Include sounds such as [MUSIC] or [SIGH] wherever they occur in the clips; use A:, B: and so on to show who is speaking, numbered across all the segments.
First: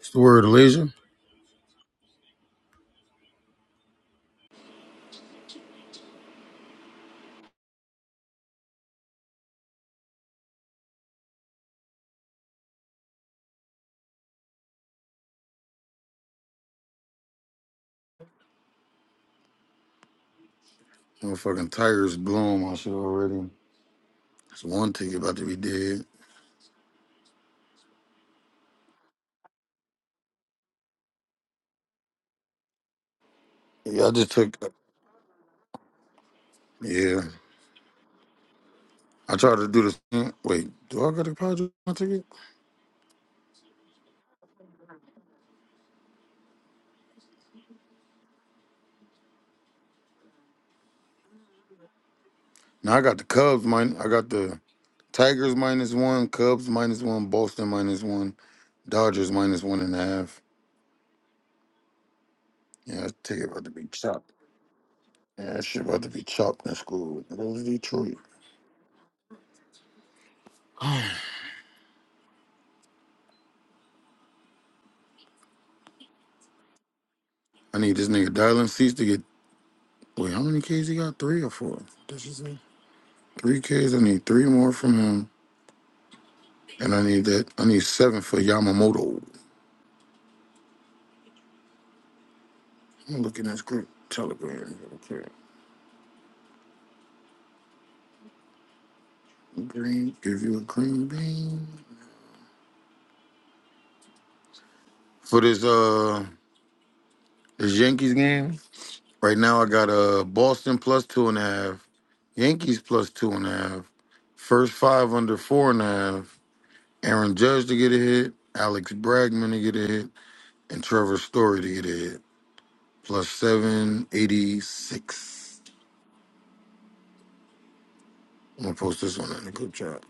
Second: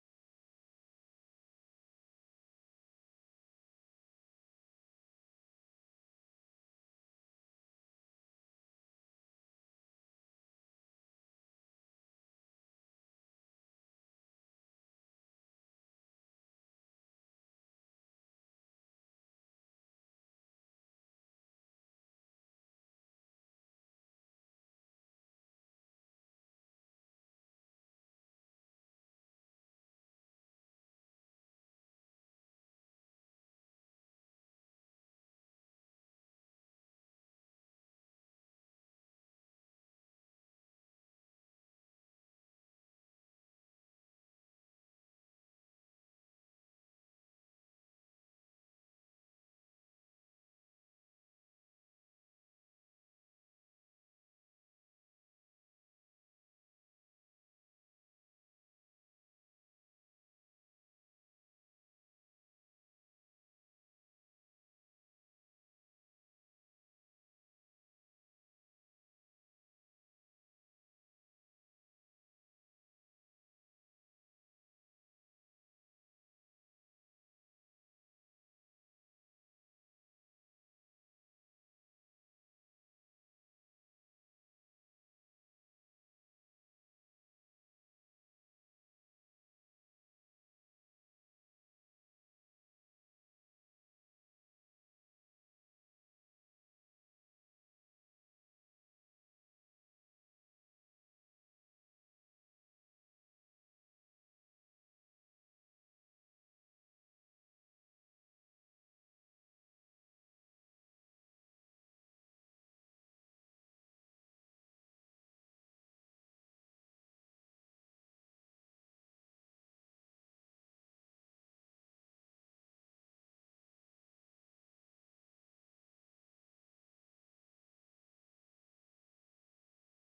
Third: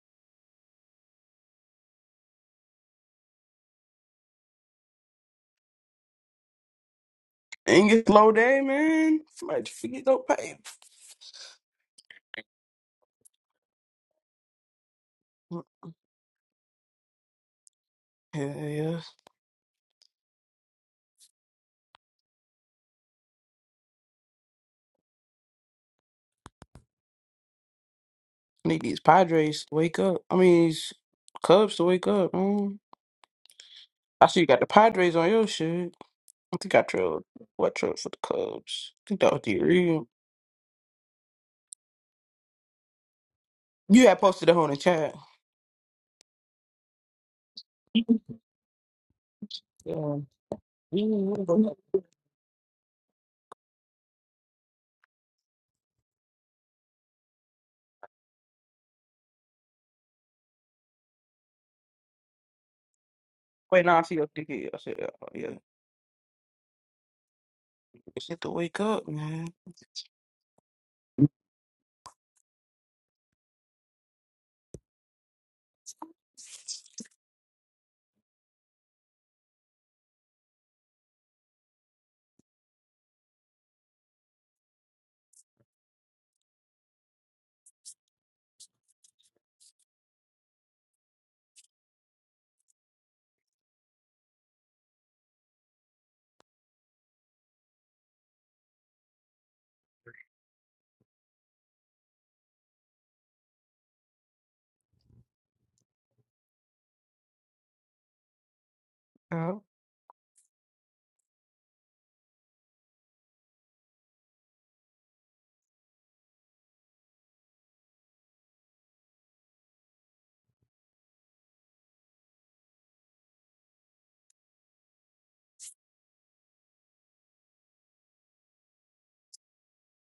A: It's the word leisure.
B: Ain't get slow day, man. Somebody just forget don't pay. Yeah, yeah.
A: Motherfucking tires blew on my shit already. It's one ticket about to be dead.
B: Need these Padres to wake up. I mean, these Cubs to wake up, man.
A: Yeah, I
B: I
A: just
B: see you
A: took.
B: got the Padres on your shit. I think I
A: Yeah,
B: trailed what trailed for the Cubs. I think that
A: I
B: was
A: tried
B: the
A: to do this.
B: real.
A: mm, Wait, do I got the Padres one ticket?
B: You had posted that on the chat. [LAUGHS] Yeah. Wait,
A: No, I got the Cubs. Mine. I got the Tigers minus one, Cubs minus one, Boston minus one, Dodgers minus one and a half. Yeah, that ticket about to be
B: now I see your
A: chopped.
B: ticket. I said, oh, yeah.
A: Yeah, that shit about to be chopped in school. That was Detroit.
B: It's need to wake up, man.
A: [SIGHS] I need this nigga dialing seats to get. Wait, how many Ks he got? Three or four? Did you say? Three Ks. I need three more from him. And I need that. I need seven for Yamamoto. I'm looking at this group telegram. Okay. Green, give you a green bean. For this uh this Yankees game, right
B: Yeah.
A: now I got uh Boston plus two and a half, Yankees plus two and a half, first five under four and a half, Aaron Judge to get a hit, Alex Bregman to get a hit, and Trevor Story to get a hit. Plus seven eighty six. I'm gonna post this one in the group chat.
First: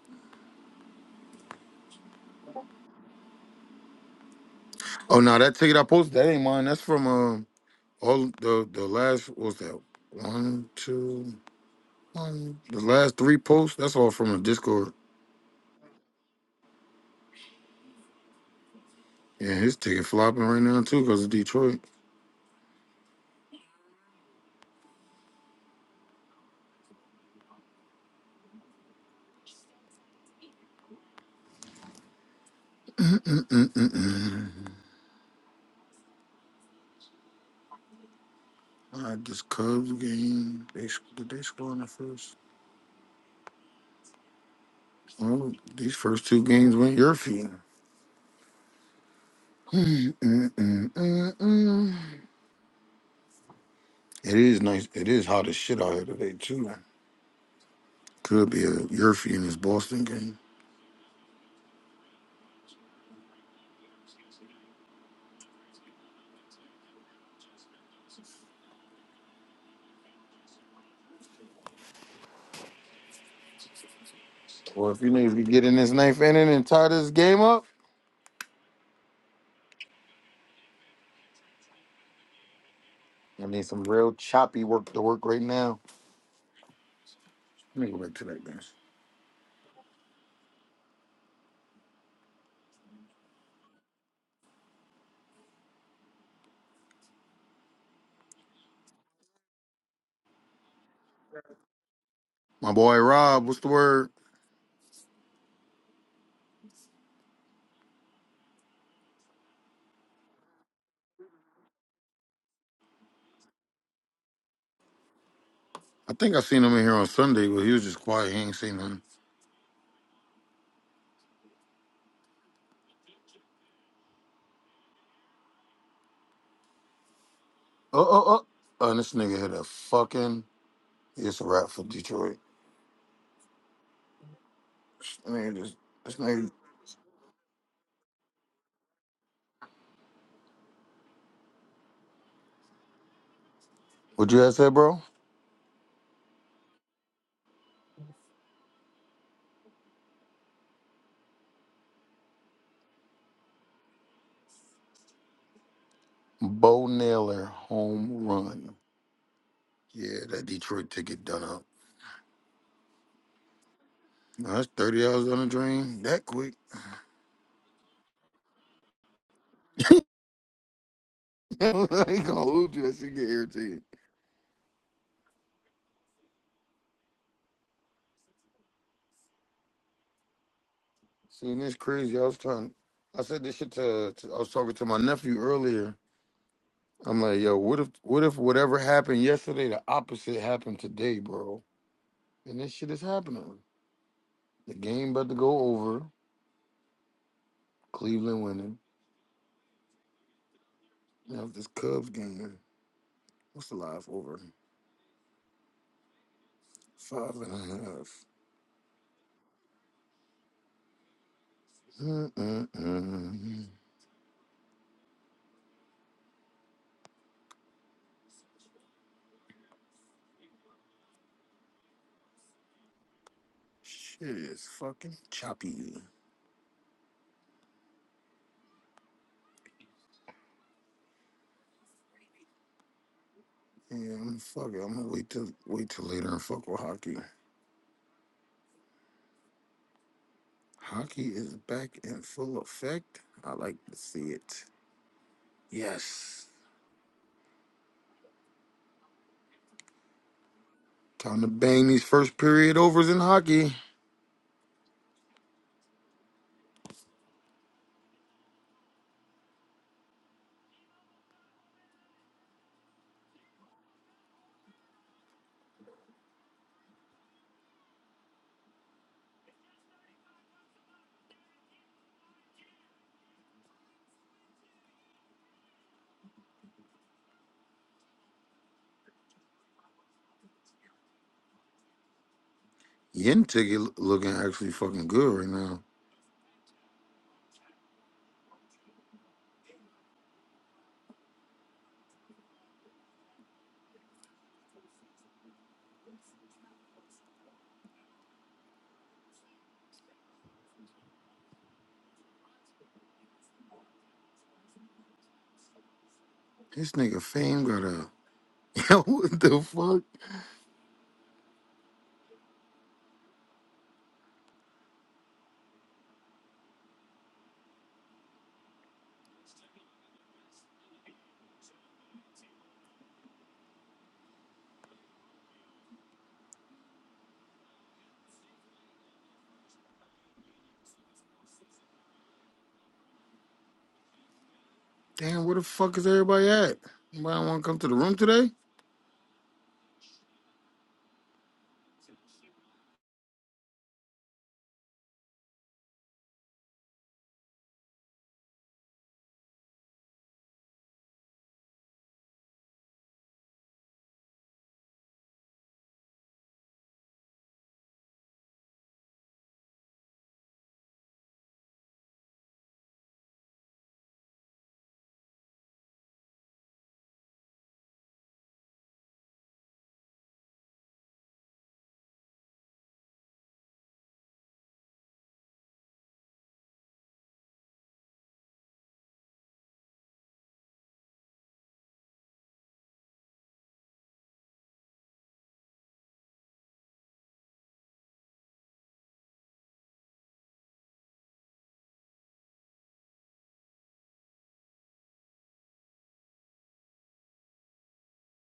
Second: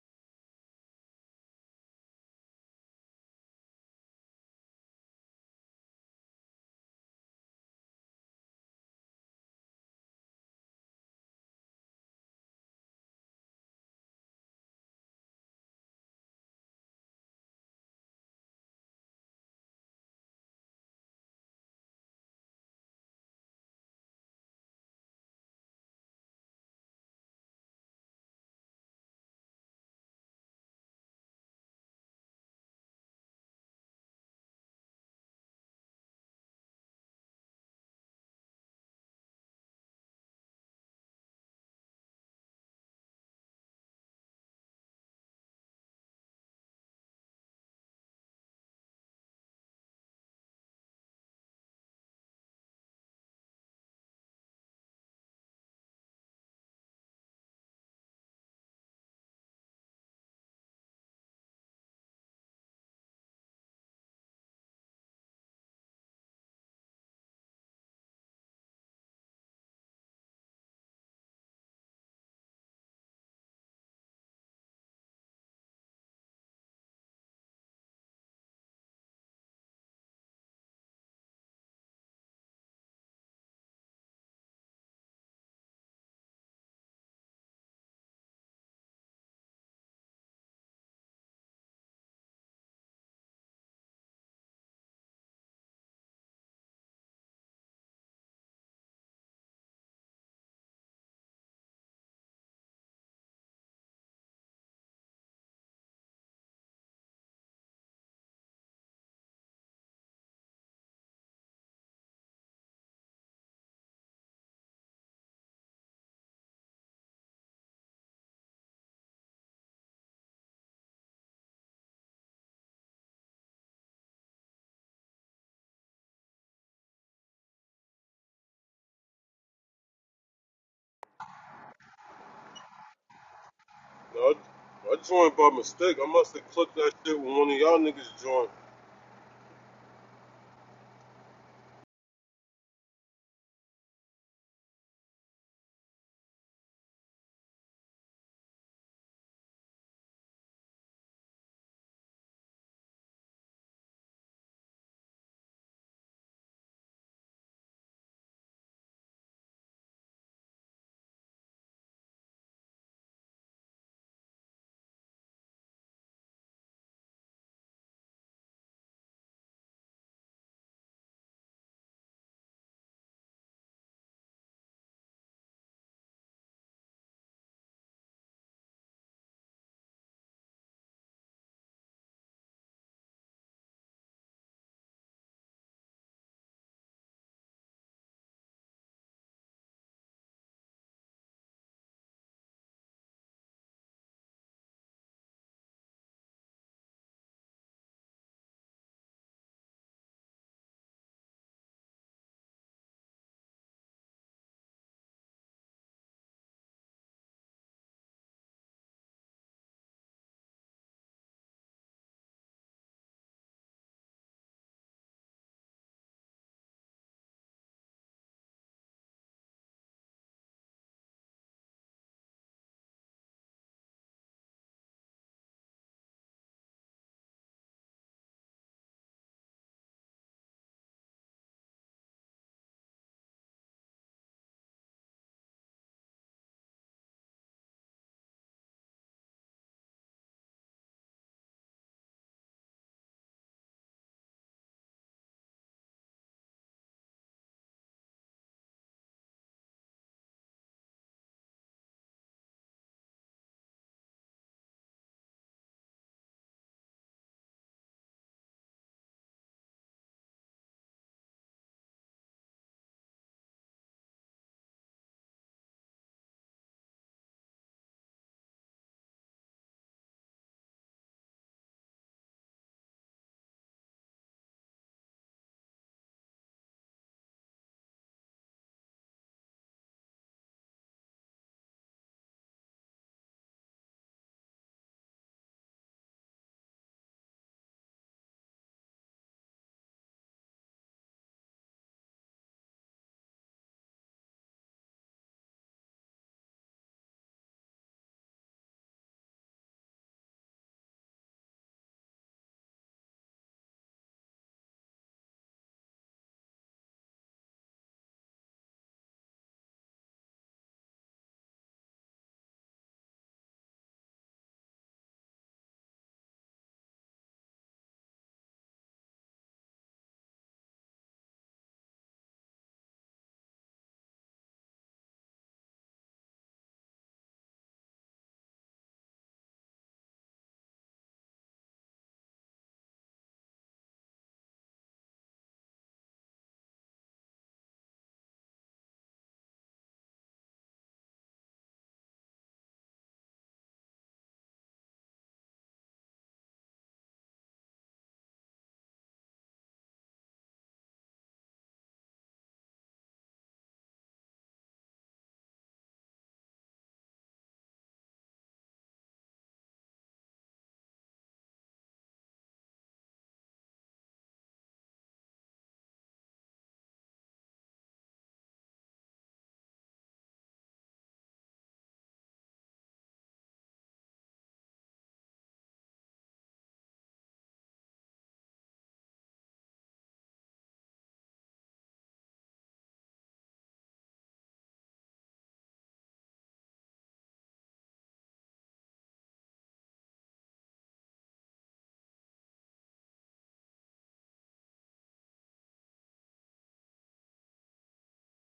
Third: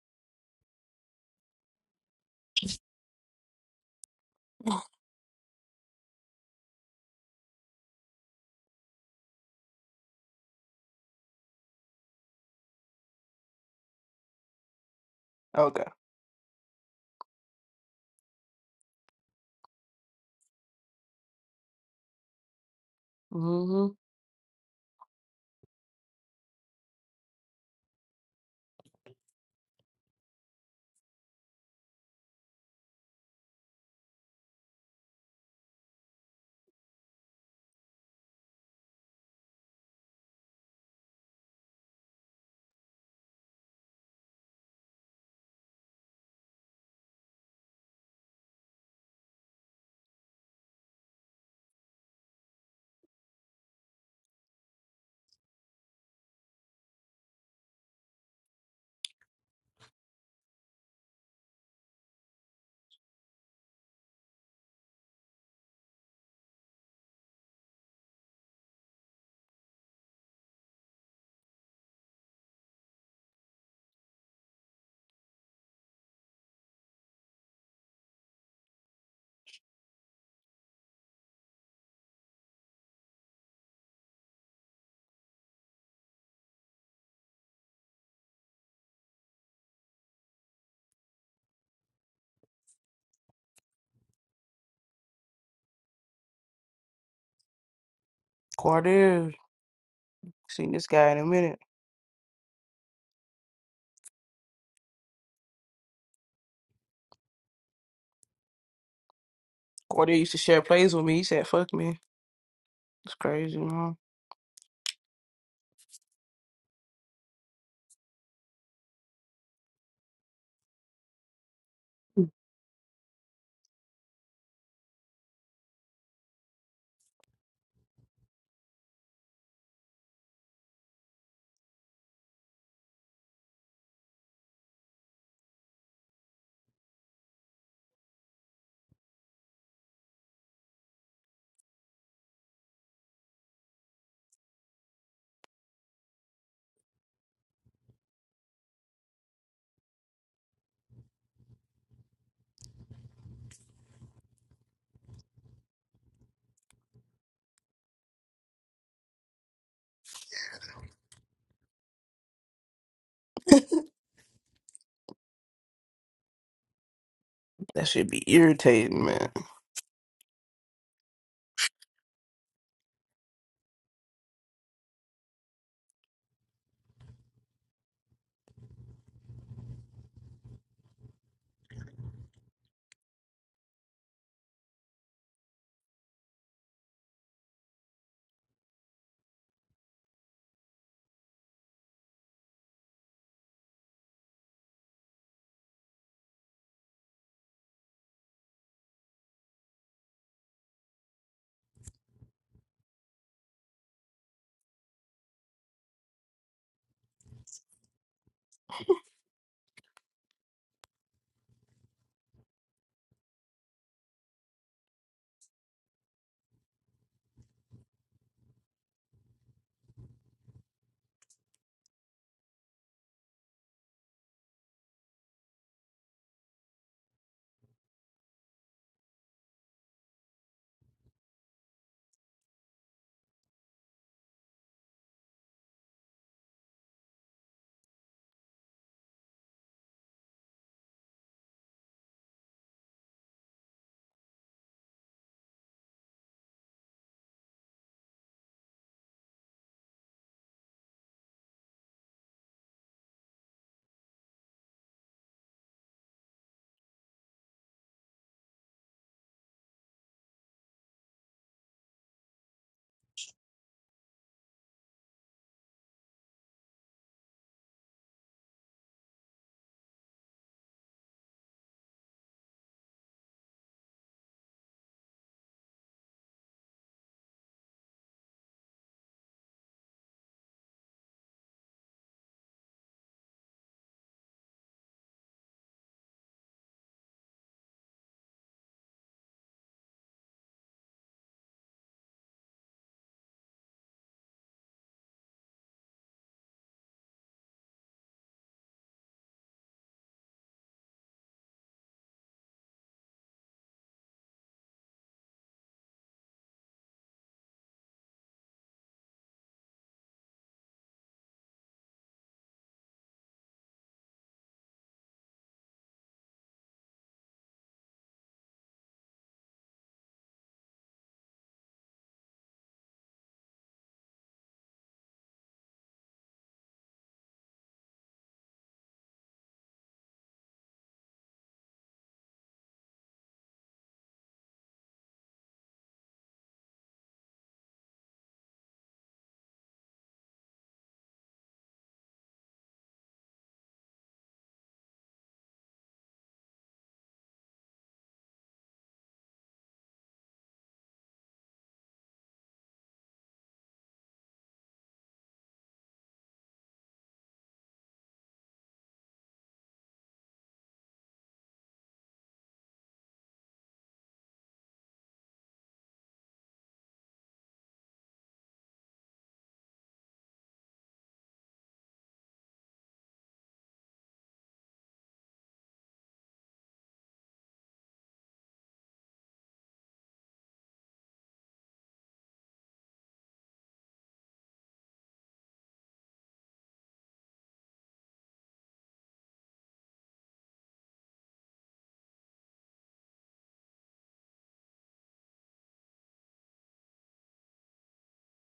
A: Oh no, that ticket I posted that ain't mine. That's from uh All the the last what was that one, two, one. The last three posts. That's all from the Discord.
B: Okay.
A: Yeah, his ticket flopping right now too because of Detroit.
B: Mm-hmm.
A: All right, this Cubs game. They s- did they score in the first? Well, these first two games went your feet. Mm, mm, mm, mm. It is nice. It is hot as shit out here today too. Could be a Yurfie in this Boston game. Well, if you niggas could get in this ninth inning and tie this game up, I need some real choppy work to work right now. Let me go back to that game.
B: Cordier. Seen this guy in a minute.
A: My boy Rob, what's the word?
B: Cordier used to share plays with me. He said, fuck me. It's crazy, man.
A: I think I seen him in here on Sunday, but he was just quiet. He ain't seen nothing. Oh, oh, oh. And this nigga hit a fucking. It's a rap for Detroit.
C: No, I I
A: This
C: joined by
A: nigga just.
C: mistake. I
A: This
C: must have
A: nigga.
C: clicked that shit when one of y'all niggas joined.
A: What you had said, bro? Bo Naylor home run. Yeah, that Detroit ticket done up. Now, that's thirty dollars on the drain that quick. [LAUGHS]
B: That should be irritating, man.
A: He gonna lose you. That shit get irritated. Seeing this crazy, I was trying. I said this shit to, to. I was talking to my nephew earlier I'm like, yo, what if what if whatever happened yesterday, the opposite happened today, bro? And this shit is happening. The game about to go over. Cleveland winning. Now this Cubs game. What's the live over? Five and a half. Mm-mm-mm. Shit is fucking choppy. Yeah, I'm fuck it. I'm gonna wait till wait till later and fuck with hockey. Hockey is back in full effect. I like to see it. Yes. Time to bang these first period overs in hockey. Yen ticket looking actually fucking good right now. This nigga fame got a [LAUGHS] yo. What the fuck? Damn, where the fuck is everybody at? Anybody want to come to the room today?